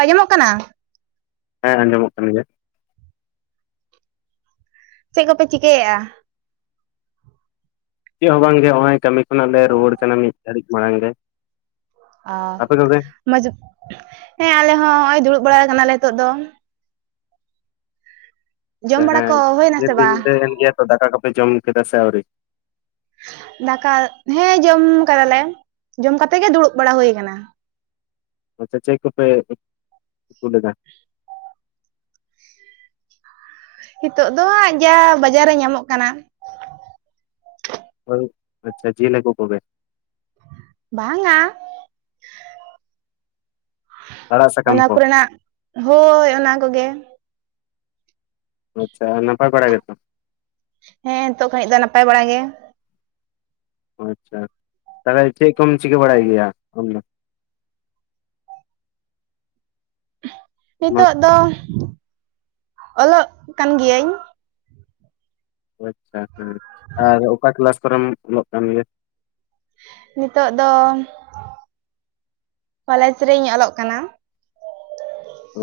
ᱟᱸᱡᱚᱢᱚᱜ ᱠᱟᱱᱟ ᱦᱮᱸ ᱟᱸᱡᱚᱢᱚᱜ ᱠᱟᱱ ᱜᱮᱭᱟ᱾ ᱪᱮᱫ ᱠᱚᱯᱮ ᱪᱤᱠᱟᱹᱭᱮᱜᱼᱟ ᱪᱮᱫ ᱦᱚᱸ ᱵᱟᱝᱜᱮ ᱱᱚᱜ ᱚᱭ ᱠᱟᱹᱢᱤ ᱠᱷᱚᱱᱟᱜ ᱞᱮ ᱨᱩᱭᱟᱹᱲ ᱠᱟᱱᱟ ᱢᱤᱫ ᱜᱷᱟᱹᱨᱤᱠ ᱢᱟᱲᱟᱝ ᱜᱮ ᱚ ᱟᱯᱮ ᱠᱚᱜᱮ [unintelligible] ᱦᱮᱸ ᱟᱞᱮ ᱦᱚᱸ ᱱᱚᱜᱼᱚᱭ ᱫᱩᱲᱩᱵ ᱵᱟᱲᱟ ᱠᱟᱱᱟᱞᱮ ᱱᱤᱛᱚᱜ ᱫᱚ ᱡᱚᱢ ᱵᱟᱲᱟ ᱦᱮᱸ ᱠᱚ ᱦᱩᱭᱱᱟ ᱰᱷᱮᱨ ᱥᱮ ᱜᱮ ᱵᱟᱝ ᱧᱤᱫᱟᱹ ᱠᱟᱱ ᱜᱮᱭᱟ ᱛᱚ ᱫᱟᱠᱟ ᱠᱚᱯᱮ ᱡᱚᱢ ᱠᱮᱫᱟ ᱥᱮ ᱟᱹᱣᱨᱤ ᱫᱟᱠᱟ ᱦᱮᱸ ᱡᱚᱢ ᱠᱟᱫᱟᱞᱮ ᱡᱚᱢ ᱠᱟᱛᱮ ᱜᱮ ᱫᱩᱲᱩᱵ ᱵᱟᱲᱟ ᱦᱳᱭ ᱠᱟᱱᱟ ᱟᱯᱮ ᱪᱮᱠ ᱠᱚᱯᱮ ᱠᱩᱛᱩ ᱞᱮᱫᱟ ᱱᱤᱛᱚᱜ ᱫᱚ ᱦᱟᱸᱜ ᱡᱟ ᱵᱟᱡᱟᱨ ᱨᱮ ᱧᱟᱢᱚᱜ ᱠᱟᱱᱟ ᱦᱳᱭ ᱾ ᱟᱪᱪᱷᱟ ᱡᱮᱞ ᱦᱟᱠᱳ ᱠᱚᱜᱮ ᱵᱟᱝᱼᱟ ᱟᱲᱟᱜ ᱥᱟᱠᱟᱢ ᱚᱱᱟ ᱠᱚ ᱠᱚᱨᱮᱱᱟᱜ ᱦᱳᱭ ᱚᱱᱟ ᱠᱚᱜᱮ ᱟᱪᱪᱷᱟ ᱟᱨ ᱱᱟᱯᱟᱭ ᱵᱟᱲᱟ ᱜᱮᱛᱚ ᱦᱮᱸ ᱱᱤᱛᱚᱜ ᱠᱟᱹᱭᱡ ᱫᱚ ᱱᱟᱯᱟᱭ ᱵᱟᱲᱟ ᱜᱮ ᱚ ᱟᱪᱪᱷᱟ ᱛᱟᱦᱚᱞᱮ ᱪᱮᱫ ᱠᱚᱢ ᱪᱤᱠᱟᱹ ᱵᱟᱲᱟᱭ ᱜᱮᱭᱟ ᱟᱢ ᱫᱚ ᱢᱟ ᱱᱤᱛᱚᱜ ᱫᱚ ᱚᱞᱚᱜ ᱠᱟᱱ ᱜᱤᱭᱟᱹᱧ ᱟᱪᱪᱷᱟ ᱦᱮᱸ ᱟᱨ ᱚᱠᱟ ᱠᱮᱞᱟᱥ ᱠᱚᱨᱮᱢ ᱚᱞᱚᱜ ᱠᱟᱱ ᱜᱮᱭᱟ ᱱᱤᱛᱚᱜ ᱫᱚ ᱠᱚᱞᱮᱡᱽ ᱨᱤᱧ ᱚᱞᱚᱜ ᱠᱟᱱᱟ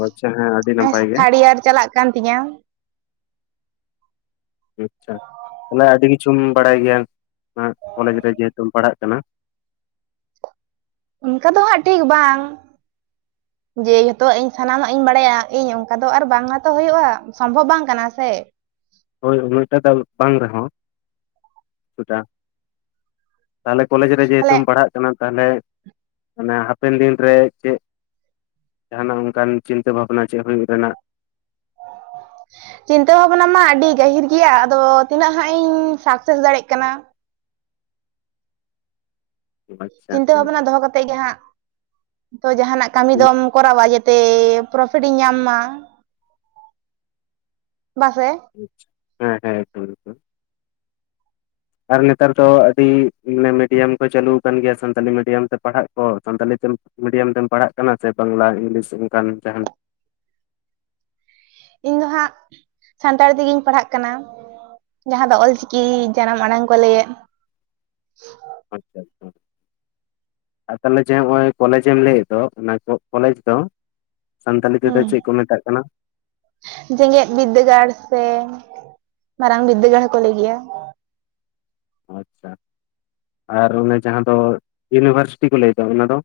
ᱟᱪᱪᱷᱟ ᱦᱮᱸ ᱟᱹᱰᱤ ᱱᱮᱸᱥ ᱱᱟᱯᱟᱭ ᱜᱮ ᱛᱷᱟᱲ ᱤᱭᱟᱨ ᱪᱟᱞᱟᱜ ᱠᱟᱱ ᱛᱤᱧᱟᱹ ᱟᱪᱪᱷᱟ ᱛᱟᱦᱚᱞᱮ ᱟᱹᱰᱤ ᱠᱤᱪᱷᱩᱢ ᱵᱟᱲᱟᱭ ᱜᱮᱭᱟ ᱠᱚᱞᱮᱡᱽ ᱨᱮ ᱡᱮᱦᱮᱛᱩᱢ ᱯᱟᱲᱦᱟᱜ ᱠᱟᱱᱟ ᱚᱱᱠᱟ ᱫᱚ ᱦᱟᱸᱜ ᱴᱷᱤᱠ ᱵᱟᱝ ᱡᱮ ᱱᱮᱛᱳᱜ ᱤᱧ ᱥᱟᱱᱟᱢᱟᱜ ᱤᱧ ᱵᱟᱲᱟᱭᱟ ᱤᱧ ᱚᱱᱠᱟ ᱫᱚ ᱟᱨ ᱵᱟᱝ ᱢᱟᱛᱚ ᱦᱩᱭᱩᱜᱼᱟ ᱥᱚᱢᱵᱷᱚᱵ ᱵᱟᱝ ᱠᱟᱱᱟ ᱥᱮ ᱦᱳᱭ ᱩᱱᱟᱹᱴᱟ ᱫᱟ ᱵᱟᱝ ᱨᱮᱦᱚᱸ ᱠᱤᱪᱷᱩ ᱴᱟ ᱛᱟᱦᱚᱞᱮ ᱠᱚᱞᱮᱡᱽ ᱨᱮ ᱛᱟᱦᱞᱮ ᱡᱮᱦᱮᱛᱩᱢ ᱯᱟᱲᱦᱟᱜ ᱠᱟᱱᱟ ᱛᱟᱦᱚᱞᱮ ᱚᱱᱟ ᱦᱟᱯᱮᱱ ᱫᱤᱱᱨᱮ ᱪᱮᱫ ᱡᱟᱦᱟᱱᱟᱜ ᱚᱱᱠᱟᱱ ᱪᱤᱱᱛᱟᱹ ᱵᱷᱟᱵᱱᱟ ᱪᱮᱫ ᱦᱳᱭᱳᱜ ᱨᱮᱱᱟᱜ [inaudible] ᱪᱤᱱᱛᱟᱹ ᱵᱷᱟᱵᱱᱟ ᱢᱟ ᱟᱹᱰᱤ ᱜᱟᱹᱦᱤᱨ ᱜᱮᱭᱟ ᱟᱫᱚ ᱛᱤᱱᱟᱹᱜ ᱦᱟᱸᱜ ᱤᱧ ᱥᱟᱠᱥᱮᱥ ᱫᱟᱲᱮᱭᱟᱜ ᱠᱟᱱᱟ ᱟᱪᱪᱷᱟ ᱪᱤᱱᱛᱟᱹ ᱦᱮᱸ ᱵᱷᱟᱵᱱᱟ ᱫᱚᱦᱚ ᱠᱟᱛᱮᱜ ᱜᱮ ᱦᱟᱸᱜ ᱛᱚ ᱡᱟᱦᱟᱱᱟᱜ ᱠᱟᱹᱢᱤ ᱫᱚᱢ ᱠᱚᱨᱟᱣᱟ ᱛᱮ ᱯᱨᱚᱯᱷᱤᱴ ᱤᱧ ᱧᱟᱢ ᱢᱟ ᱵᱟᱥᱮ ᱦᱮᱸ ᱦᱮᱸ ᱮᱠᱫᱚᱢ ᱮᱠᱫᱚᱢ ᱟᱨ ᱱᱮᱛᱟᱨ ᱫᱚ ᱟᱹᱰᱤ ᱢᱤᱰᱤᱭᱟᱢ ᱠᱚ ᱪᱟᱹᱟᱞᱩ ᱠᱟᱱ ᱜᱮᱭᱟ ᱥᱟᱱᱛᱟᱞᱤ ᱢᱤᱰᱤᱭᱟᱢ ᱛᱮ ᱯᱟᱲᱦᱟᱜ ᱠᱚ ᱥᱟᱱᱛᱟᱞᱤ ᱛᱮᱢ ᱢᱤᱰᱤᱭᱟᱢ ᱛᱮᱢ ᱯᱟᱲᱦᱟᱜ ᱠᱟᱱᱟ ᱥᱮ ᱵᱟᱝᱞᱟ ᱤᱝᱞᱤᱥ ᱥᱮ ᱚᱱᱠᱟᱱ ᱡᱟᱦᱟᱱ ᱤᱧ ᱫᱚ ᱦᱟᱸᱜ ᱥᱟᱱᱛᱟᱲᱤ ᱛᱮᱜᱤᱧ ᱯᱟᱲᱦᱟᱜ ᱠᱟᱱᱟ ᱡᱟᱦᱟᱸ ᱫᱚ ᱚᱞ ᱪᱤᱠᱤ ᱡᱟᱱᱟᱢ ᱟᱲᱟᱝ ᱠᱚ ᱞᱮᱣᱮᱫ ᱟᱪᱪᱷᱟ ᱟᱪᱪᱷᱟ ᱟᱨ ᱛᱟᱦᱚᱞᱮ ᱡᱮ ᱱᱚᱜ ᱚᱭ ᱠᱚᱞᱮᱡ ᱮᱢ ᱞᱟᱹᱭᱮᱫ ᱫᱚ ᱚᱱᱟ ᱠᱚᱞᱮᱡ ᱫᱚ ᱥᱟᱱᱛᱟᱞᱤ ᱛᱮᱫᱚ ᱦᱩᱸ ᱪᱮᱫ ᱠᱚ ᱢᱮᱛᱟᱜ ᱠᱟᱱᱟ ᱡᱮᱜᱮᱛ ᱵᱤᱫᱽᱫᱟᱹᱜᱟᱲ ᱥᱮ ᱢᱟᱨᱟᱝ ᱵᱤᱫᱽᱫᱟᱹᱜᱟᱲ ᱦᱚᱸᱠᱚ ᱞᱟᱹᱭ ᱜᱮᱭᱟ ᱟᱪᱪᱷᱟ ᱟᱨ ᱚᱱᱮ ᱡᱟᱦᱟᱸ ᱫᱚ ᱤᱭᱩᱱᱤᱵᱷᱟᱨᱥᱤᱴᱤ ᱠᱚ ᱞᱟᱹᱭᱮᱫᱟ ᱚᱱᱟ ᱫᱚ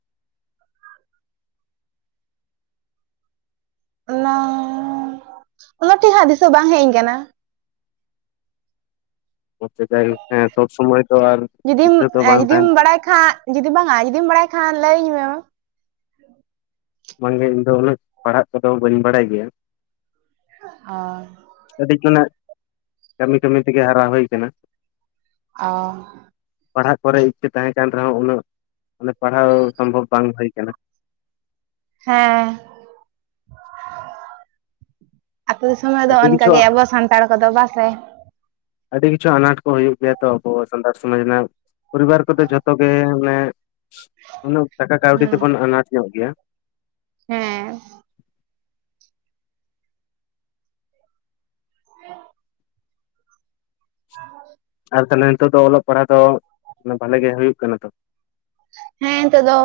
ᱚᱱᱟᱻ ᱚᱱᱟ ᱴᱷᱤᱠ ᱦᱟᱸᱜ ᱫᱤᱥᱟᱹ ᱵᱟᱝ ᱦᱮᱡ ᱟᱹᱧ ᱠᱟᱱᱟ ᱟᱪᱪᱷᱟ ᱡᱟᱭᱦᱳᱠ ᱦᱮᱸ ᱥᱚᱵ ᱥᱚᱢᱚᱭ ᱛᱚ ᱟᱨ ᱡᱩᱫᱤᱢ ᱫᱤᱥᱟᱹ ᱛᱚ ᱵᱟᱝ ᱡᱩᱫᱤᱢ ᱛᱟᱦᱮᱱᱟ ᱵᱟᱲᱟᱭ ᱠᱷᱟᱸᱜ ᱡᱩᱫᱤ ᱵᱟᱝ, ᱟᱨ ᱡᱩᱫᱤᱢ ᱵᱟᱲᱟᱭ ᱠᱷᱟᱱ ᱞᱟᱹᱭᱤᱧ ᱢᱮ ᱵᱟᱝᱜᱮ ᱤᱧ ᱫᱚ ᱩᱱᱟᱹᱜ ᱯᱟᱲᱦᱟᱜ ᱠᱚᱫᱚ ᱵᱟᱹᱧ ᱵᱟᱲᱟᱭ ᱜᱮᱭᱟ ᱟᱨ ᱠᱟᱴᱤᱡ ᱠᱷᱚᱱᱟᱜ ᱠᱟᱹᱢᱤ ᱠᱟᱹᱢᱤ ᱛᱮᱜᱮ ᱦᱟᱨᱟ ᱦᱳᱭ ᱠᱟᱱᱟ ᱚ ᱯᱟᱲᱦᱟᱜ ᱠᱚᱨᱮ ᱤᱪᱪᱷᱟᱹ ᱛᱟᱦᱮᱸ ᱠᱟᱱ ᱨᱮᱦᱚᱸ ᱩᱱᱟᱹᱜ ᱢᱟᱱᱮ ᱯᱟᱲᱦᱟᱣ ᱥᱚᱢᱵᱷᱚᱵ ᱵᱟᱝ ᱦᱩᱭ ᱠᱟᱱᱟ ᱦᱮᱸ ᱟᱹᱛᱳ ᱫᱤᱥᱚᱢ ᱨᱮᱫᱚ ᱟᱹᱰᱤ ᱠᱤᱪᱷᱩ ᱚᱱᱠᱟᱜᱮ ᱟᱵᱚ ᱥᱟᱱᱛᱟᱲ ᱠᱚᱫᱚ ᱵᱟᱥᱮ ᱟᱹᱰᱤ ᱠᱤᱪᱷᱩ ᱟᱱᱟᱴ ᱠᱚ ᱦᱩᱭᱩᱜ ᱜᱮᱭᱟ ᱛᱚ ᱟᱵᱚ ᱥᱟᱱᱛᱟᱲ ᱥᱚᱢᱟᱡ ᱨᱮᱱᱟᱜ ᱯᱚᱨᱤᱵᱟᱨ ᱠᱚᱫᱚ ᱡᱷᱚᱛᱚ ᱜᱮ ᱢᱟᱱᱮ ᱩᱱᱟᱹᱜ ᱴᱟᱠᱟ ᱠᱟᱹᱣᱰᱤ ᱦᱩᱸ ᱛᱮᱵᱚᱱ ᱟᱱᱟᱴ ᱧᱚᱜ ᱜᱮᱭᱟ᱾ ᱦᱮᱸ [inaudible] ᱟᱨ ᱛᱟᱞᱦᱮ ᱱᱤᱛᱚᱜ ᱫᱚ ᱚᱞᱚᱜ ᱯᱟᱲᱦᱟᱜ ᱫᱚ ᱱᱮ ᱵᱷᱟᱞᱮ ᱜᱮ ᱦᱩᱭᱩᱜ ᱠᱟᱱᱟ ᱛᱚ? ᱦᱮᱸ ᱱᱤᱛᱚᱜ ᱫᱚ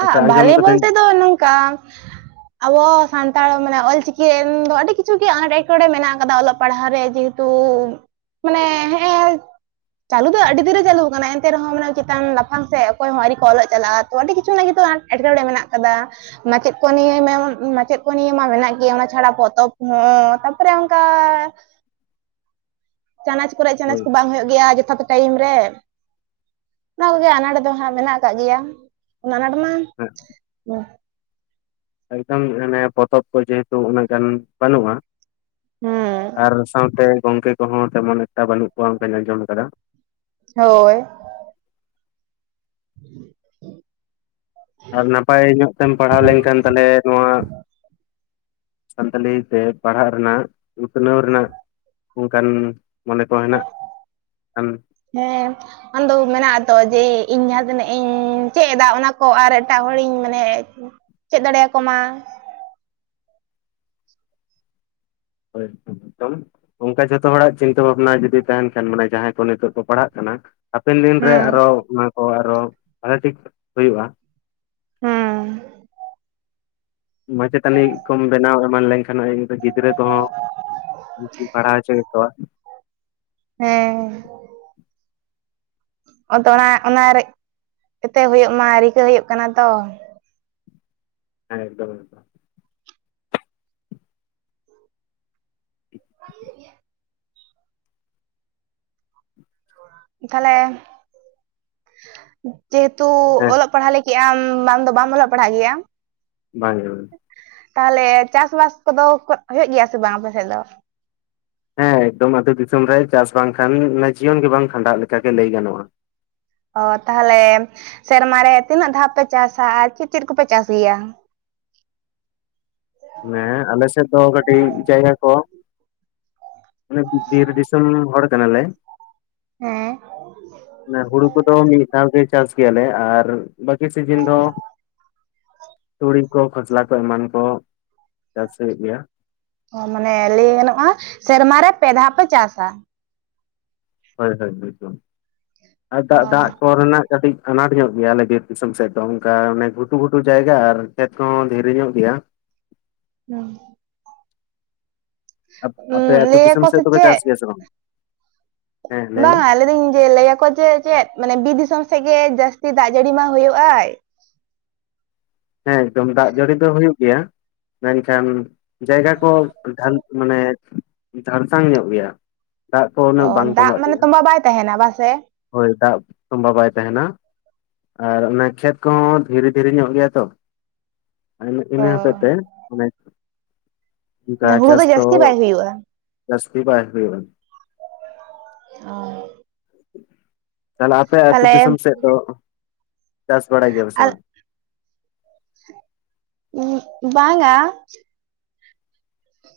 ᱟ ᱟᱪᱪᱷᱟ ᱟᱸᱡᱚᱢ ᱵᱷᱟᱞᱮ ᱠᱟᱹᱫᱟᱹᱧ ᱵᱚᱞᱛᱮ ᱫᱚ ᱱᱚᱝᱠᱟ ᱟᱵᱚ ᱥᱟᱱᱛᱟᱲ ᱢᱟᱱᱮ ᱚᱞᱪᱤᱠᱤ ᱨᱮᱱ ᱫᱚ ᱟᱹᱰᱤ ᱠᱤᱪᱷᱩ ᱜᱮ ᱥᱟᱱᱟᱢ ᱟᱱᱟᱴ ᱮᱴᱠᱮᱴᱚᱬᱮ ᱢᱮᱱᱟᱜ ᱟᱠᱟᱫᱟ ᱚᱞᱚᱜ ᱯᱟᱲᱦᱟᱜ ᱨᱮ ᱡᱮᱦᱮ ᱛᱚ ᱢᱟᱱᱮ ᱦᱮᱸ ᱮ ᱪᱟᱹᱞᱩ ᱫᱚ ᱟᱹᱰᱤ ᱫᱤᱱᱨᱮ ᱪᱟᱹᱞᱩ ᱟᱠᱟᱱᱟ ᱮᱱᱛᱮ ᱨᱮᱦᱚᱸ ᱢᱟᱱᱮ ᱪᱮᱛᱟᱱ ᱞᱟᱯᱷᱟᱝ ᱥᱮᱫ ᱚᱠᱚᱭ ᱦᱚᱸ ᱟᱹᱨᱤ ᱠᱚ ᱚᱞᱚᱜ ᱪᱟᱞᱟᱜᱼᱟ᱾ ᱛᱚ ᱟᱹᱰᱤ ᱠᱤ [unintelligible] ᱮᱴᱠᱮᱴᱚᱬᱮ ᱢᱮᱱᱟᱜ ᱠᱟᱫᱟ ᱢᱟᱪᱮᱫ ᱠᱚ ᱱᱤᱭᱟᱹ ᱢᱮ ᱢᱟᱪᱮᱫ ᱠᱚ ᱱᱤᱭᱟ ᱢᱟ ᱢᱮᱱᱟᱜ ᱜᱮ ᱚᱱᱟ ᱪᱷᱟᱲᱟ ᱯᱚᱛᱚᱵ ᱦᱚᱸ ᱛᱟᱨᱯᱚᱨᱮ ᱚᱝᱠᱟ ᱪᱟᱱᱟᱪ ᱠᱚᱨᱮ ᱪᱟᱱᱟᱪ ᱦᱳᱭ ᱠᱚ ᱵᱟᱝ ᱦᱩᱭᱩᱜ ᱜᱮᱭᱟ ᱡᱚᱛᱷᱟᱛ ᱴᱟᱭᱤᱢ ᱨᱮ ᱚᱱᱟ ᱠᱚᱜᱮ ᱟᱱᱟᱴ ᱫᱚ ᱦᱟᱸᱜ ᱢᱮᱱᱟᱜ ᱠᱟᱜ ᱜᱮᱭᱟ᱾ ᱚᱱᱟ ᱟᱱᱟᱴ ᱢᱟ ᱦᱮᱸ ᱦᱚᱸ ᱮᱠᱫᱚᱢ ᱢᱟᱱᱮ ᱯᱚᱛᱚᱵ ᱠᱚ ᱡᱮᱦᱮᱛᱩ ᱩᱱᱟᱹᱜ ᱜᱟᱱ ᱵᱟᱹᱱᱩᱜᱼᱟ᱾ ᱦᱩᱸ ᱟᱨ ᱥᱟᱶᱛᱮ ᱜᱚᱝᱠᱮ ᱠᱚᱦᱚᱸ ᱛᱮᱢᱚᱱ ᱮᱠᱴᱟ ᱵᱟᱹᱱᱩᱜ ᱠᱚᱣᱟ ᱚᱱᱠᱟᱧ ᱟᱸᱡᱚᱢ ᱠᱟᱫᱟ᱾ ᱦᱳᱭ [inaudible] ᱟᱨ ᱱᱟᱯᱟᱭ ᱧᱚᱜ ᱛᱮᱢ ᱯᱟᱲᱦᱟᱣ ᱞᱮᱱᱠᱷᱟᱱ ᱛᱟᱞᱦᱮ ᱱᱚᱣᱟ ᱥᱟᱱᱛᱟᱞᱤ ᱛᱮ ᱯᱟᱲᱦᱟᱜ ᱨᱮᱱᱟᱜ ᱩᱛᱱᱟᱹᱣ ᱨᱮᱱᱟᱜ ᱚᱝᱠᱟᱱ ᱢᱚᱱᱮ ᱠᱚ ᱦᱮᱱᱟᱜ ᱠᱷᱟᱱ ᱦᱮᱸ ᱟᱢᱫᱚ ᱢᱮᱱᱟᱜᱼᱟ ᱛᱚ ᱡᱮ ᱤᱧ ᱡᱟᱦᱟᱸ ᱛᱤᱱᱟᱹᱜ ᱤᱧ ᱪᱮᱜ ᱮᱫᱟ ᱚᱱᱟ ᱠᱚ ᱟᱨ ᱮᱴᱟᱜ ᱦᱚᱲ ᱤᱧ ᱢᱟᱱᱮ ᱪᱮᱫ ᱫᱟᱲᱮᱭᱟ ᱠᱚ ᱢᱟ᱾ [unintelligible] ᱚᱝᱠᱟ ᱡᱷᱚᱛᱚ ᱦᱚᱲᱟᱜ ᱪᱤᱱᱛᱟᱹ ᱵᱷᱟᱵᱽᱱᱟ ᱡᱩᱫᱤ ᱛᱟᱦᱮᱱ ᱠᱷᱟᱱ ᱢᱟᱱᱮ ᱡᱟᱦᱟᱸᱭ ᱠᱚ ᱱᱤᱛᱚᱜ ᱠᱚ ᱯᱟᱲᱦᱟᱜ ᱠᱟᱱᱟ᱾ ᱦᱟᱯᱮᱱ ᱫᱤᱱ ᱨᱮ ᱦᱩᱸ ᱟᱨᱚ ᱚᱱᱟ ᱠᱚ ᱟᱨᱚ ᱵᱷᱚᱞᱮ ᱴᱷᱤᱠ ᱦᱩᱭᱩᱜᱼᱟ᱾ ᱦᱩᱸ ᱢᱟᱪᱮᱛᱟᱱᱤ ᱠᱚᱢ ᱵᱮᱱᱟᱣ ᱮᱢᱟᱱ ᱞᱮᱱ ᱠᱷᱟᱱ ᱤᱧ ᱫᱚ ᱜᱤᱫᱽᱨᱟᱹ ᱠᱚᱦᱚᱸ [unintelligible] ᱯᱟᱲᱦᱟᱣ ᱦᱚᱪᱚ ᱠᱮᱠᱚᱣᱟ᱾ ᱦᱮᱸ ᱟᱫᱚ ᱚᱱᱟ ᱚᱱᱟ ᱨᱮ ᱡᱟᱛᱮ ᱦᱳᱭᱳᱜ ᱢᱟ ᱨᱤᱠᱟᱹ ᱦᱳᱭᱳᱜ ᱠᱟᱱᱟ ᱛᱚ᱾ ᱦᱮᱸ ᱮᱠᱫᱚᱢ ᱮᱠᱫᱚᱢ [unintelligible] ᱛᱷᱟᱞᱮ ᱡᱮᱦᱮᱛᱩ ᱦᱮᱸ ᱚᱞᱚᱜ ᱯᱟᱲ ᱦᱟᱜ ᱞᱟᱹ ᱠᱤ ᱟᱢ ᱵᱟᱢ ᱫᱚ ᱵᱟᱢ ᱚᱞᱚᱜ ᱯᱟᱲᱦᱟᱜ ᱜᱮᱭᱟ? ᱵᱟᱝᱜᱮ ᱛᱟᱦᱞᱮ ᱪᱟᱥ ᱵᱟᱥ ᱠᱚᱫᱚ ᱦᱩᱭᱩᱜ ᱜᱮᱭᱟ ᱥᱮ ᱵᱟᱝ ᱟᱯᱮ ᱥᱮᱫ ᱫᱚ? ᱦᱮᱸ ᱮᱠᱫᱚᱢ ᱟᱛᱳ ᱫᱤᱥᱚᱢ ᱨᱮ ᱪᱟᱥ ᱵᱟᱝ ᱠᱷᱟᱱ ᱡᱤᱭᱚᱱ ᱜᱮ ᱵᱟᱝ ᱠᱷᱟᱸᱰᱟᱜ ᱞᱮᱠᱟ ᱜᱮ ᱞᱟᱹᱭ ᱜᱟᱱᱚᱜᱼᱟ᱾ ᱚ ᱛᱟᱦᱚᱞᱮ ᱥᱮᱨᱢᱟ ᱨᱮ ᱛᱤᱱᱟᱹᱜ ᱫᱷᱟᱣ ᱯᱮ ᱪᱟᱥᱟ ᱟᱨ ᱪᱮᱫ ᱪᱮᱫ ᱠᱚᱯᱮ ᱪᱟᱥ ᱜᱮᱭᱟ? ᱦᱮᱸ ᱟᱞᱮ ᱥᱮᱫ ᱫᱚ ᱠᱟᱹᱴᱤᱡ ᱡᱟᱭᱜᱟ ᱠᱚ ᱚᱱᱮ ᱵᱤᱨ ᱫᱤᱥᱚᱢ ᱦᱚᱲ ᱠᱟᱱᱟ ᱞᱮ᱾ ᱦᱮᱸ ᱦᱩᱲᱩ ᱠᱚᱫᱚ ᱢᱤᱫ ᱫᱷᱟᱣ ᱜᱮ ᱪᱟᱥ ᱜᱮᱭᱟ ᱞᱮ ᱟᱨ ᱵᱟᱠᱤ ᱥᱤᱡᱤᱱ ᱫᱚ ᱛᱩᱲᱤ ᱠᱚ ᱠᱷᱚᱥᱞᱟ ᱠᱚ ᱮᱢᱟᱱ ᱠᱚ ᱪᱟᱥ ᱦᱳᱭᱳᱜ ᱜᱮᱭᱟ᱾ ᱚ ᱢᱟᱱᱮ ᱞᱟᱹᱭ ᱜᱟᱱᱚᱜᱼᱟ ᱥᱮᱨᱢᱟ ᱨᱮ ᱯᱮ ᱫᱷᱟᱣ ᱯᱮ ᱪᱟᱥᱟ᱾ ᱦᱳᱭ ᱦᱳᱭ ᱦᱳᱭ ᱛᱚ ᱟᱨ ᱚ ᱫᱟᱜ ᱫᱟᱜ ᱠᱚ ᱨᱮᱱᱟᱜ ᱠᱟᱹᱴᱤᱡ ᱟᱱᱟᱴ ᱧᱚᱜ ᱜᱮᱭᱟ ᱟᱞᱮ ᱵᱤᱨ ᱫᱤᱥᱚᱢ ᱥᱮᱫ ᱫᱚ ᱚᱱᱠᱟ ᱚᱱᱮ ᱜᱷᱩᱴᱩ ᱜᱷᱩᱴᱩ ᱡᱟᱭᱜᱟ ᱟᱨ ᱠᱷᱮᱛ ᱠᱚᱦᱚᱸ ᱫᱷᱤᱨᱤ ᱧᱚᱜ ᱜᱮᱭᱟ᱾ ᱱᱚᱝ ᱟᱯ ᱦᱩᱸ ᱟᱯᱮ ᱟᱛᱩ ᱫᱤᱥᱚᱢ ᱞᱟᱹᱭᱟᱠᱚ ᱥᱮ ᱥᱮᱫ ᱫᱚ ᱯᱮ ᱪᱟᱥ ᱪᱮᱫ ᱜᱮᱭᱟ ᱥᱮ ᱵᱟᱝ? ᱦᱮᱸ ᱢᱮ ᱵᱟᱝ ᱞᱟᱹᱭ ᱫᱤᱧ ᱡᱮ ᱞᱟᱹᱭ ᱟᱠᱚ ᱡᱮ ᱪᱮᱫ ᱢᱟᱱᱮ ᱵᱤᱨ ᱫᱤᱥᱚᱢ ᱥᱮᱫ ᱜᱮ ᱡᱟᱹᱥᱛᱤ ᱫᱟᱜ ᱡᱟᱹᱲᱤ ᱢᱟ ᱦᱳᱭᱳᱜ ᱟᱭ ᱦᱮᱸ ᱮᱠ ᱫᱚᱢ ᱫᱟᱜ ᱡᱟᱹᱲᱤ ᱫᱚ ᱦᱳᱭᱳᱜ ᱜᱮᱭᱟ ᱢᱮᱱ ᱠᱷᱟᱱ ᱡᱟᱭᱜᱟ ᱠᱚ ᱢᱟᱱᱮ ᱫᱷᱟᱲᱥᱟᱝ ᱧᱚᱜ ᱜᱮᱭᱟ ᱫᱟᱜ ᱠᱚ ᱚ ᱩᱱᱟᱹᱜ ᱵᱟᱝ ᱫᱟᱜ ᱛᱚᱵᱟᱜ ᱢᱟᱱᱮ ᱜᱮᱭᱟ ᱛᱚᱸᱵᱟ ᱵᱟᱭ ᱛᱟᱦᱮᱱᱟ ᱵᱟᱥᱮ ᱦᱳᱭ ᱫᱟᱜ ᱛᱚᱵᱟ ᱵᱟᱭ ᱛᱟᱦᱮ ᱱᱟ ᱟᱨ ᱚᱱᱟ ᱠᱷᱮᱛ ᱠᱚᱦᱚᱸ ᱫᱷᱤᱨᱤ ᱫᱷᱤᱨᱤ ᱧᱚᱜ ᱜᱮᱭᱟ ᱛᱚ᱾ ᱚ ᱤᱱᱟᱹ ᱦᱚᱛᱮᱡ ᱛᱮ ᱚᱱᱠᱟ ᱢᱟᱱᱮ ᱦᱩᱲᱩ ᱪᱟᱥ ᱫᱚ ᱡᱟᱹᱥᱛᱤ ᱵᱟᱭ ᱦᱩᱭᱩᱜᱼᱟ ᱡᱟᱹᱥᱛᱤ ᱵᱟᱭ ᱦᱳᱭᱳᱜ ᱟ᱾ [unintelligible] ᱛᱟᱦᱚᱞᱮ ᱟᱯᱮ ᱟᱹᱛᱩ ᱛᱟᱦᱞᱮ ᱫᱤᱥᱚᱢ ᱥᱮᱫ ᱫᱚ ᱪᱟᱥ ᱵᱟᱲᱟᱭ ᱜᱮᱭᱟ ᱥᱮ ᱟᱨ ᱵᱟᱝ? ᱵᱟᱝ-ᱟ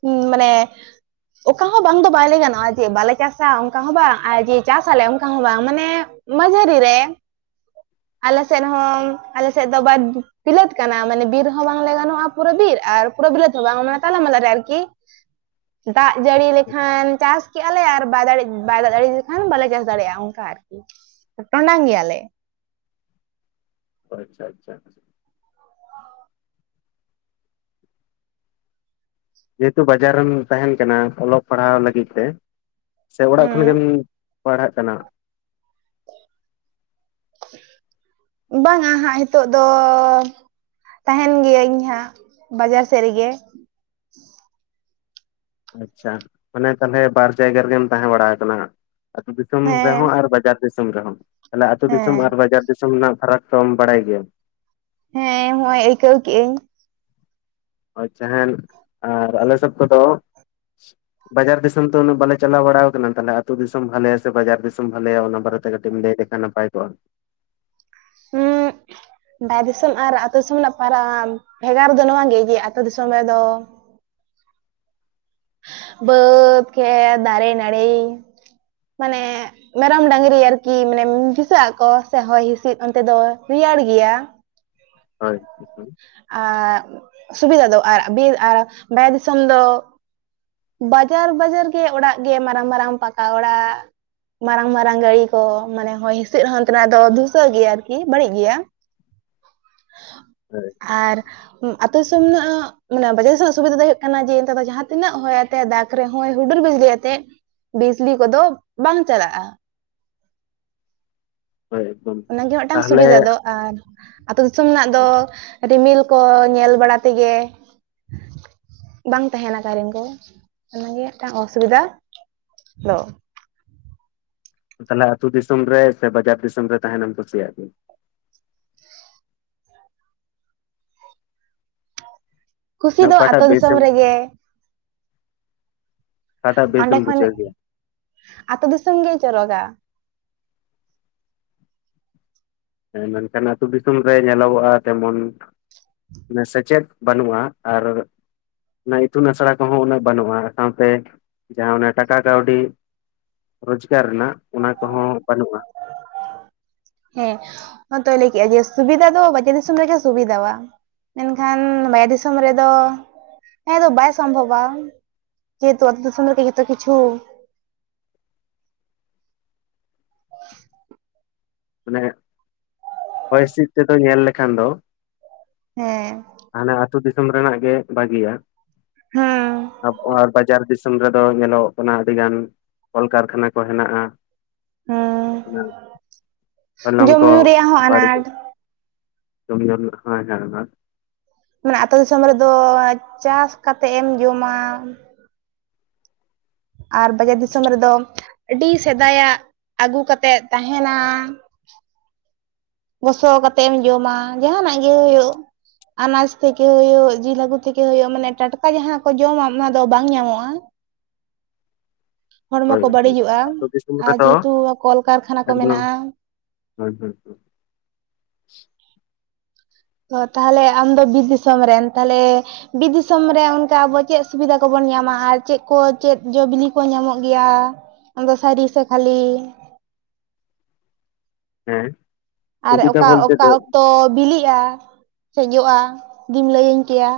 ᱦᱩᱸ ᱢᱟᱱᱮ ᱚᱠᱟ ᱦᱚᱸ ᱵᱟᱝ ᱫᱚ ᱵᱟᱭ ᱞᱟᱹᱭ ᱜᱟᱱᱚᱜᱼᱟ ᱡᱮ ᱵᱟᱞᱮ ᱪᱟᱥ-ᱟ ᱚᱱᱠᱟ ᱦᱚᱸ ᱵᱟᱝ ᱟᱨ ᱡᱮ ᱪᱟᱥ ᱟᱞᱮ ᱚᱱᱠᱟ ᱦᱚᱸ ᱵᱟᱝ ᱢᱟᱱᱮ ᱢᱟᱹᱡᱷᱤᱨᱤ ᱨᱮ ᱟᱞᱮ ᱥᱮᱫ ᱦᱚᱸ ᱟᱞᱮ ᱥᱮᱫ ᱫᱚ ᱟᱵᱟᱨ ᱵᱤᱞᱟᱹᱛ ᱠᱟᱱᱟ ᱢᱟᱱᱮ ᱵᱤᱨ ᱦᱚᱸ ᱵᱟᱝ ᱞᱟᱹᱭ ᱜᱟᱱᱚᱜᱼᱟ ᱯᱩᱨᱟᱹ ᱵᱤᱨ ᱟᱨ ᱯᱩᱨᱟᱹ ᱵᱤᱞᱟᱹᱛ ᱦᱚ ᱵᱟᱝ ᱢᱟᱱᱮ ᱛᱟᱞᱟ ᱢᱟᱞᱟ ᱨᱮ ᱟᱨᱠᱤ ᱫᱟᱜ ᱡᱟᱹᱲᱤ ᱞᱮᱠᱷᱟᱱ ᱪᱟᱥ ᱠᱮᱜᱼᱟ ᱞᱮ ᱟᱨ ᱵᱟᱭ ᱫᱟᱜ ᱫᱟᱲᱤ ᱞᱮᱠᱷᱟᱱ ᱵᱟᱞᱮ ᱪᱟᱥ ᱫᱟᱲᱮᱭᱟᱜᱼᱟ [unintelligible] ᱴᱚᱰᱟᱝ ᱜᱮᱭᱟ ᱞᱮ ᱟᱪᱪᱷᱟ ᱟᱪᱪᱷᱟ ᱡᱮ ᱦᱮᱛᱩ ᱵᱟᱡᱟᱨ ᱨᱮᱢ ᱛᱟᱦᱮᱱ ᱠᱟᱱᱟ ᱚᱞᱚᱜ ᱯᱟᱲᱦᱟᱣ ᱞᱟᱹᱜᱤᱫ ᱛᱮ ᱥᱮ ᱚᱲᱟᱜ ᱦᱩᱸ ᱠᱷᱚᱱ ᱜᱮᱢ ᱯᱟᱲᱦᱟᱜ ᱠᱟᱱᱟ ᱵᱟᱝ ᱟ ᱦᱟᱸᱜ ᱱᱤᱛᱚᱜ ᱫᱚ ᱛᱟᱦᱮᱸᱱ ᱜᱮᱭᱟᱹᱧ ᱤᱧ ᱦᱟᱸᱜ ᱵᱟᱡᱟᱨ ᱥᱮᱫ ᱨᱮᱜᱮ ᱟᱪᱪᱷᱟ ᱚᱱᱮ ᱛᱟᱦᱚᱞᱮ ᱵᱟᱨ ᱡᱟᱭᱜᱟ ᱨᱮᱜᱮᱢ ᱛᱟᱦᱮᱸ ᱵᱟᱲᱟ ᱟᱠᱟᱱᱟ ᱦᱟᱸᱜ ᱟᱹᱛᱩ ᱫᱤᱥᱚᱢ ᱦᱮᱸ ᱨᱮᱦᱚᱸ ᱟᱨ ᱵᱟᱡᱟᱨ ᱫᱤᱥᱚᱢ ᱨᱮᱦᱚᱸ ᱛᱟᱦᱚᱞᱮ ᱟᱹᱛᱳ ᱫᱤᱥᱚᱢ ᱦᱮᱸ ᱟᱨ ᱵᱟᱡᱟᱨ ᱫᱤᱥᱚᱢ ᱨᱮᱱᱟᱜ ᱯᱷᱟᱨᱟᱠ ᱥᱚᱢ ᱵᱟᱲᱟᱭ ᱜᱮᱭᱟᱢ ᱦᱮᱸ ᱦᱚᱸᱜᱼᱚᱭ ᱟᱹᱭᱠᱟᱹᱣ ᱠᱮᱫ ᱟᱹᱧ ᱟᱪᱪᱷᱟ ᱦᱮᱸ ᱟᱨ ᱟᱞᱮ ᱥᱮᱫ ᱠᱚᱫᱚ [unintelligible] ᱵᱟᱡᱟᱨ ᱫᱤᱥᱚᱢ ᱫᱚ ᱩᱱᱟᱹᱜ ᱵᱟᱞᱮ ᱪᱟᱞᱟᱣ ᱵᱟᱲᱟ ᱟᱠᱟᱱᱟ ᱛᱟᱦᱚᱞᱮ ᱟᱛᱳ ᱫᱤᱥᱚᱢ ᱵᱷᱟᱞᱮᱭᱟ ᱥᱮ ᱵᱟᱡᱟᱨ ᱫᱤᱥᱚᱢ ᱵᱷᱟᱞᱮᱭᱟ ᱚᱱᱟ ᱵᱷᱟᱨᱮ ᱠᱟᱹᱴᱤᱡ ᱞᱟᱹᱭ ᱱᱟᱯᱟᱭ ᱠᱚᱣᱟ ᱦᱩᱸ ᱵᱟᱭᱨᱮ ᱫᱤᱥᱚᱢ ᱟᱨ ᱟᱹᱛᱳ ᱫᱤᱥᱚᱢ ᱨᱮᱱᱟᱜ ᱯᱟᱨᱟᱠ ᱵᱷᱮᱜᱟᱨ ᱫᱚ ᱱᱚᱣᱟ ᱜᱮ ᱡᱮ ᱟᱹᱛᱳ ᱫᱤᱥᱚᱢ ᱨᱮᱫᱚ ᱵᱟᱹᱫ ᱠᱷᱮᱛ ᱫᱟᱨᱮ ᱱᱟᱲᱤ ᱢᱟᱱᱮ ᱢᱮᱨᱚᱢ ᱰᱟᱝᱨᱤ ᱟᱨᱠᱤ ᱢᱟᱱᱮ ᱫᱤᱥᱟᱹᱜ ᱟᱠᱚ ᱥᱮ ᱦᱚᱭ ᱦᱤᱸᱥᱤᱫ ᱚᱱᱛᱮ ᱫᱚ ᱨᱮᱭᱟᱲ ᱜᱮᱭᱟ᱾ ᱦᱳᱭ [inaudible] ᱟᱨ ᱥᱩᱵᱤᱫᱷᱟ ᱫᱚ ᱟᱨ ᱵᱤᱨ ᱟᱨ ᱵᱟᱦᱨᱮ ᱫᱤᱥᱚᱢ ᱫᱚ ᱵᱟᱡᱟᱨ ᱵᱟᱡᱟᱨ ᱜᱮ ᱚᱲᱟᱜ ᱜᱮ ᱢᱟᱨᱟᱝ ᱢᱟᱨᱟᱝ ᱯᱟᱠᱟ ᱚᱲᱟᱜ ᱢᱟᱨᱟᱝ ᱢᱟᱨᱟᱝ ᱜᱟᱹᱲᱤ ᱠᱚ ᱢᱟᱱᱮ ᱦᱚᱭ ᱦᱤᱸᱥᱤᱫ ᱦᱚᱸ ᱚᱱᱛᱮᱱᱟᱜ ᱫᱚ ᱫᱷᱩᱥᱟᱹᱜ ᱜᱮᱭᱟ ᱟᱨᱠᱤ ᱵᱟᱹᱲᱤᱡ ᱜᱮᱭᱟ ᱦᱳᱭ ᱟᱨ ᱟᱛᱳ ᱫᱤᱥᱚᱢ ᱨᱮᱱᱟᱜ ᱵᱟᱡᱟᱨ ᱨᱮᱱᱟᱜ ᱥᱩᱵᱤᱫᱟ ᱫᱚ ᱦᱩᱭᱩᱜ ᱠᱟᱱᱟ ᱡᱮ ᱱᱮᱛᱟᱨ ᱫᱚ ᱡᱟᱦᱟᱸ ᱛᱤᱱᱟᱹᱜ ᱦᱚᱭ ᱫᱟᱜ ᱨᱮᱦᱚᱸᱭ ᱦᱩᱰᱩᱨ ᱵᱤᱡᱽᱞᱤ ᱟᱛᱮᱫ ᱵᱤᱡᱽᱞᱤ ᱠᱚᱫᱚ ᱵᱟᱝ ᱪᱟᱞᱟᱜᱼᱟ᱾ ᱦᱳᱭ ᱮᱠᱫᱚᱢ ᱚᱱᱟ ᱜᱮ ᱢᱤᱫᱴᱟᱝ ᱛᱟᱦᱚᱞᱮ ᱥᱩᱵᱤᱫᱷᱟ ᱫᱚ ᱟᱨ ᱟᱹᱛᱩ ᱫᱤᱥᱚᱢ ᱨᱮᱱᱟᱜ ᱫᱚ ᱨᱤᱢᱤᱞ ᱠᱚ ᱧᱮᱞ ᱵᱟᱲᱟ ᱛᱮᱜᱮ ᱵᱟᱝ ᱛᱟᱦᱮᱸᱱᱟ ᱠᱟᱨᱤᱱ ᱠᱚ ᱚᱱᱟᱜᱮ ᱢᱤᱫᱴᱟᱝ ᱚᱥᱩᱵᱤᱫᱟ ᱫᱚ ᱛᱟᱦᱚᱞᱮ ᱟᱹᱛᱩ ᱫᱤᱥᱚᱢ ᱨᱮ ᱥᱮ ᱵᱟᱡᱟᱨ ᱫᱤᱥᱚᱢ ᱨᱮ ᱛᱟᱦᱮᱱᱮᱢ ᱠᱩᱥᱤᱭᱟᱜ ᱜᱮᱭᱟ? ᱠᱩᱥᱤ ᱢᱟᱱᱮ ᱫᱚ ᱟᱛᱳ ᱚᱠᱟᱴᱟᱜ ᱫᱤᱥᱚᱢ ᱵᱮᱥᱮᱢ ᱨᱮᱜᱮ ᱚᱠᱟᱴᱟᱜ ᱚᱸᱰᱮ ᱵᱮᱥᱮᱢ ᱠᱷᱚᱱ ᱵᱩᱡᱷᱟᱹᱣ ᱜᱮᱭᱟ ᱟᱛᱳ ᱫᱤᱥᱚᱢ ᱜᱮᱭ ᱪᱚᱨᱚᱜᱟ ᱦᱮᱸ ᱢᱮᱱᱠᱷᱟᱱ ᱟᱹᱛᱩ ᱫᱤᱥᱚᱢ ᱨᱮ ᱧᱮᱞᱚᱜᱚᱜᱼᱟ ᱛᱮᱢᱚᱱ ᱥᱮᱪᱮᱫ ᱵᱟᱹᱱᱩᱜᱼᱟ ᱟᱨ ᱚᱱᱟ ᱤᱛᱩᱱ ᱟᱥᱲᱟ ᱠᱚᱦᱚᱸ ᱩᱱᱟᱹᱜ ᱵᱟᱹᱱᱩᱜᱼᱟ ᱥᱟᱶᱛᱮ ᱡᱟᱦᱟᱸ ᱚᱱᱟ ᱴᱟᱠᱟ ᱠᱟᱹᱣᱰᱤ ᱨᱚᱡᱽᱜᱟᱨ ᱨᱮᱱᱟᱜ ᱚᱱᱟ ᱠᱚᱦᱚᱸ ᱵᱟᱹᱱᱩᱜᱼᱟ ᱦᱮᱸ ᱱᱚᱛᱚᱭ ᱞᱟᱹᱭ ᱠᱮᱫᱼᱟ ᱡᱮ ᱥᱩᱵᱤᱫᱟ ᱫᱚ ᱵᱟᱡᱟᱨ ᱫᱤᱥᱚᱢ ᱨᱮᱜᱮ ᱥᱩᱵᱤᱫᱷᱟᱣᱟ ᱢᱮᱱᱠᱷᱟᱱ ᱵᱟᱭᱨᱮ ᱫᱤᱥᱚᱢ ᱨᱮᱫᱚ ᱦᱮᱸ ᱫᱚ ᱵᱟᱭ ᱥᱚᱢᱵᱷᱚᱵᱼᱟ ᱡᱮᱦᱮᱛᱩ ᱟᱛᱩ ᱫᱤᱥᱚᱢ ᱨᱮᱜᱮ ᱡᱷᱚᱛᱚ ᱠᱤᱪᱷᱩ ᱢᱟᱱᱮ ᱦᱚᱭ ᱦᱤᱸᱥᱤᱫ ᱛᱮᱫᱚ ᱧᱮᱞ ᱞᱮᱠᱷᱟᱱ ᱫᱚ ᱦᱮᱸ ᱦᱟᱱᱮᱸ ᱟᱹᱛᱩ ᱫᱤᱥᱚᱢ ᱨᱮᱱᱟᱜ ᱜᱮ ᱵᱷᱟᱹᱜᱤᱭᱟ ᱦᱮᱸ ᱟ ᱟᱨ ᱵᱟᱡᱟᱨ ᱫᱤᱥᱚᱢ ᱨᱮᱫᱚ ᱧᱮᱞᱚᱜ ᱠᱟᱱᱟ ᱟᱹᱰᱤ ᱜᱟᱱ ᱠᱚᱞᱠᱟᱨᱠᱷᱟᱱᱟ ᱠᱚ ᱦᱮᱱᱟᱜᱼᱟ ᱦᱮᱸ ᱚᱱᱟ ᱦᱚᱭᱞᱚᱝ ᱡᱚᱢ ᱠᱚ ᱧᱩ ᱨᱮᱭᱟᱜ ᱦᱚᱸ ᱟᱱᱟᱴ ᱵᱟᱹᱲᱤᱡᱚᱜ [unintelligible] ᱠᱩᱱᱫᱚᱱ ᱠᱟᱱᱟ ᱦᱟᱜ ᱢᱟᱱᱮ ᱟᱹᱛᱩ ᱫᱤᱥᱚᱢ ᱨᱮᱫᱚ ᱪᱟᱥ ᱠᱟᱛᱮᱜ ᱮᱢ ᱡᱚᱢᱟ ᱟᱨ ᱵᱟᱡᱟᱨ ᱫᱤᱥᱚᱢ ᱨᱮᱫᱚ ᱟᱹᱰᱤ ᱥᱮᱫᱟᱭᱟᱜ ᱟᱹᱜᱩ ᱠᱟᱛᱮᱫ ᱛᱟᱦᱮᱸᱱᱟ ᱜᱚᱥᱚ ᱠᱟᱛᱮᱜ ᱮᱢ ᱡᱚᱢᱟ ᱡᱟᱦᱟᱸᱱᱟᱜ ᱜᱮ ᱦᱩᱭᱩᱜ ᱟᱱᱟᱡᱽ ᱛᱷᱮᱠᱮ ᱦᱩᱭᱩᱜ ᱡᱤᱞ ᱦᱟᱠᱩ ᱛᱮᱜᱮ ᱦᱩᱭᱩᱜ ᱢᱟᱱᱮ ᱴᱟᱴᱠᱟ ᱡᱟᱦᱟᱸ ᱠᱚ ᱡᱚᱢᱟ ᱚᱱᱟ ᱫᱚ ᱵᱟᱝ ᱧᱟᱢᱚᱜᱼᱟ [inaudible] ᱦᱚᱲᱢᱚ ᱦᱳᱭ ᱠᱚ ᱦᱳᱭ ᱵᱟᱹᱲᱤᱡᱚᱜᱼᱟ ᱟᱹᱛᱩ ᱫᱤᱥᱚᱢ ᱟᱨ ᱨᱮᱫᱚ ᱡᱮᱦᱮᱛᱩ ᱠᱚᱞᱠᱟᱨᱠᱷᱟᱱᱟ ᱠᱚ ᱢᱮᱱᱟᱜᱼᱟ ᱦᱩᱭ ᱦᱩᱭ ᱦᱩᱸ ᱛᱚ ᱛᱟᱦᱚᱞᱮ ᱟᱢᱫᱚ ᱵᱤᱨ ᱫᱤᱥᱚᱢ ᱨᱮᱱ ᱛᱟᱦᱚᱞᱮ ᱵᱤᱨ ᱫᱤᱥᱚᱢ ᱨᱮ ᱚᱱᱠᱟ ᱟᱵᱚ ᱪᱮᱫ ᱥᱩᱵᱤᱫᱷᱟ ᱠᱚᱵᱚᱱ ᱧᱟᱢᱟ ᱟᱨ ᱪᱮᱫ ᱠᱚ ᱪᱮᱫ ᱡᱚᱼᱵᱤᱞᱤ ᱠᱚ ᱧᱟᱢᱚᱜ ᱜᱮᱭᱟ ᱟᱫᱚ ᱥᱟᱹᱨᱤ ᱥᱮ ᱠᱷᱟᱹᱞᱤ ᱦᱮᱸ ᱟᱨ ᱥᱩᱵᱤᱫᱷᱟ ᱚᱠᱟ ᱵᱚᱞᱛᱮ ᱚᱠᱟ ᱫᱚ ᱚᱠᱛᱚ ᱵᱤᱞᱤᱜᱼᱟ ᱥᱮ ᱡᱚᱜᱼᱟ ᱡᱩᱫᱤᱢ ᱞᱟᱹᱭᱟᱹᱧ ᱠᱮᱭᱟ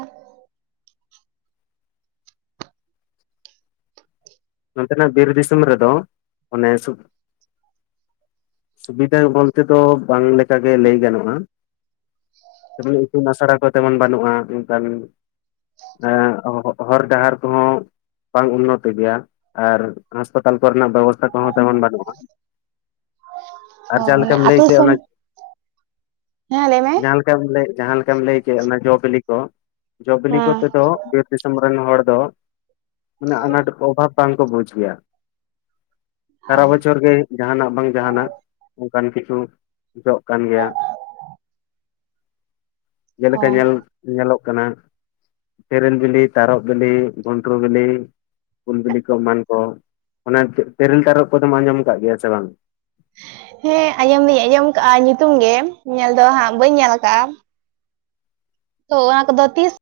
ᱱᱚᱛᱮᱱᱟᱜ ᱵᱤᱨ ᱫᱤᱥᱚᱢ ᱨᱮᱫᱚ ᱚᱱᱮ ᱥᱩᱠ ᱥᱩᱵᱤᱫᱷᱟ ᱵᱚᱞᱛᱮ ᱫᱚ ᱵᱟᱝᱞᱮᱠᱟᱜ ᱜᱮ ᱞᱟᱹᱭ ᱜᱟᱱᱚᱜᱼᱟ ᱤᱛᱩᱱ ᱟᱥᱲᱟ ᱠᱚ ᱛᱮᱢᱚᱱ ᱵᱟᱹᱱᱩᱜᱼᱟ ᱚᱱᱠᱟᱱ ᱦᱚᱨ ᱰᱟᱦᱟᱨ ᱠᱚᱦᱚᱸ ᱵᱟᱝ ᱩᱱᱚᱛᱤ ᱜᱮᱭᱟ ᱟᱨ ᱦᱟᱸᱥᱯᱟᱛᱟᱞ ᱠᱚᱨᱮᱱᱟᱜ ᱵᱮᱵᱚᱥᱛᱷᱟ ᱠᱚᱦᱚᱸ ᱛᱮᱢᱚᱱ ᱵᱟᱹᱱᱩᱜ-ᱟ ᱟᱨ ᱚ ᱡᱟᱦᱟᱸ ᱢᱟᱱᱮ ᱞᱮᱠᱟᱢ ᱞᱟᱹᱭ ᱟᱹᱛᱩ ᱠᱮᱭᱟ ᱫᱤᱥᱚᱢ ᱚᱱᱟ ᱦᱮᱸ ᱞᱟᱹᱭ ᱢᱮ ᱡᱟᱦᱟᱸ ᱞᱮᱠᱟᱢ ᱞᱟᱹᱭ ᱡᱟᱦᱟᱸᱞᱮᱠᱟᱢ ᱞᱟᱹᱭ ᱠᱮᱫ ᱚᱱᱟ ᱡᱚᱼ ᱵᱤᱞᱤ ᱠᱚ ᱡᱚ ᱵᱤᱞᱤ ᱦᱮᱸ ᱠᱚᱛᱮᱫᱚ ᱵᱤᱨ ᱫᱤᱥᱚᱢ ᱨᱮᱱ ᱦᱚᱲ ᱫᱚ ᱢᱟᱱᱮ ᱟᱱᱟᱸᱴ ᱚᱵᱷᱟᱵᱽ ᱵᱟᱝ ᱠᱚ ᱵᱩᱡᱽ ᱜᱮᱭᱟ ᱚ ᱥᱟᱨᱟ ᱵᱚᱪᱷᱚᱨ ᱜᱮ ᱡᱟᱦᱟᱸᱱᱟᱜ ᱵᱟᱝ ᱡᱟᱦᱟᱸᱱᱟᱜ ᱚᱱᱠᱟᱱ ᱠᱤᱪᱷᱩ ᱡᱚᱜ ᱠᱟᱱ ᱜᱮᱭᱟ [inaudible] ᱡᱮᱞᱮᱠᱟ ᱚ ᱧᱮᱞ ᱧᱮᱞᱚᱜ ᱠᱟᱱᱟ ᱛᱮᱨᱮᱞ ᱵᱤᱞᱤ ᱛᱟᱨᱚᱵ ᱵᱤᱞᱤ ᱜᱩᱱᱴᱨᱩ ᱵᱤᱞᱤ ᱩᱞ ᱵᱤᱞᱤ ᱮᱢᱟᱱ ᱠᱚ ᱚᱱᱟ ᱛᱮᱨᱮᱞ ᱛᱟᱨᱚᱵ ᱠᱚᱫᱚᱢ ᱟᱸᱡᱚᱢ ᱠᱟᱜ ᱜᱮᱭᱟ ᱥᱮ ᱵᱟᱝ ᱦᱮᱸ ᱟᱸᱡᱚᱢ ᱫᱩᱧ ᱟᱸᱡᱚᱢ ᱟᱠᱟᱫᱼᱟ ᱧᱩᱛᱩᱢ ᱜᱮ ᱧᱮᱞ ᱫᱚ ᱦᱟᱸᱜ ᱵᱟᱹᱧ ᱧᱮᱞ ᱟᱠᱟᱫᱟᱼᱟ ᱛᱚ ᱚᱱᱟ ᱠᱚᱫᱚ ᱛᱤᱥ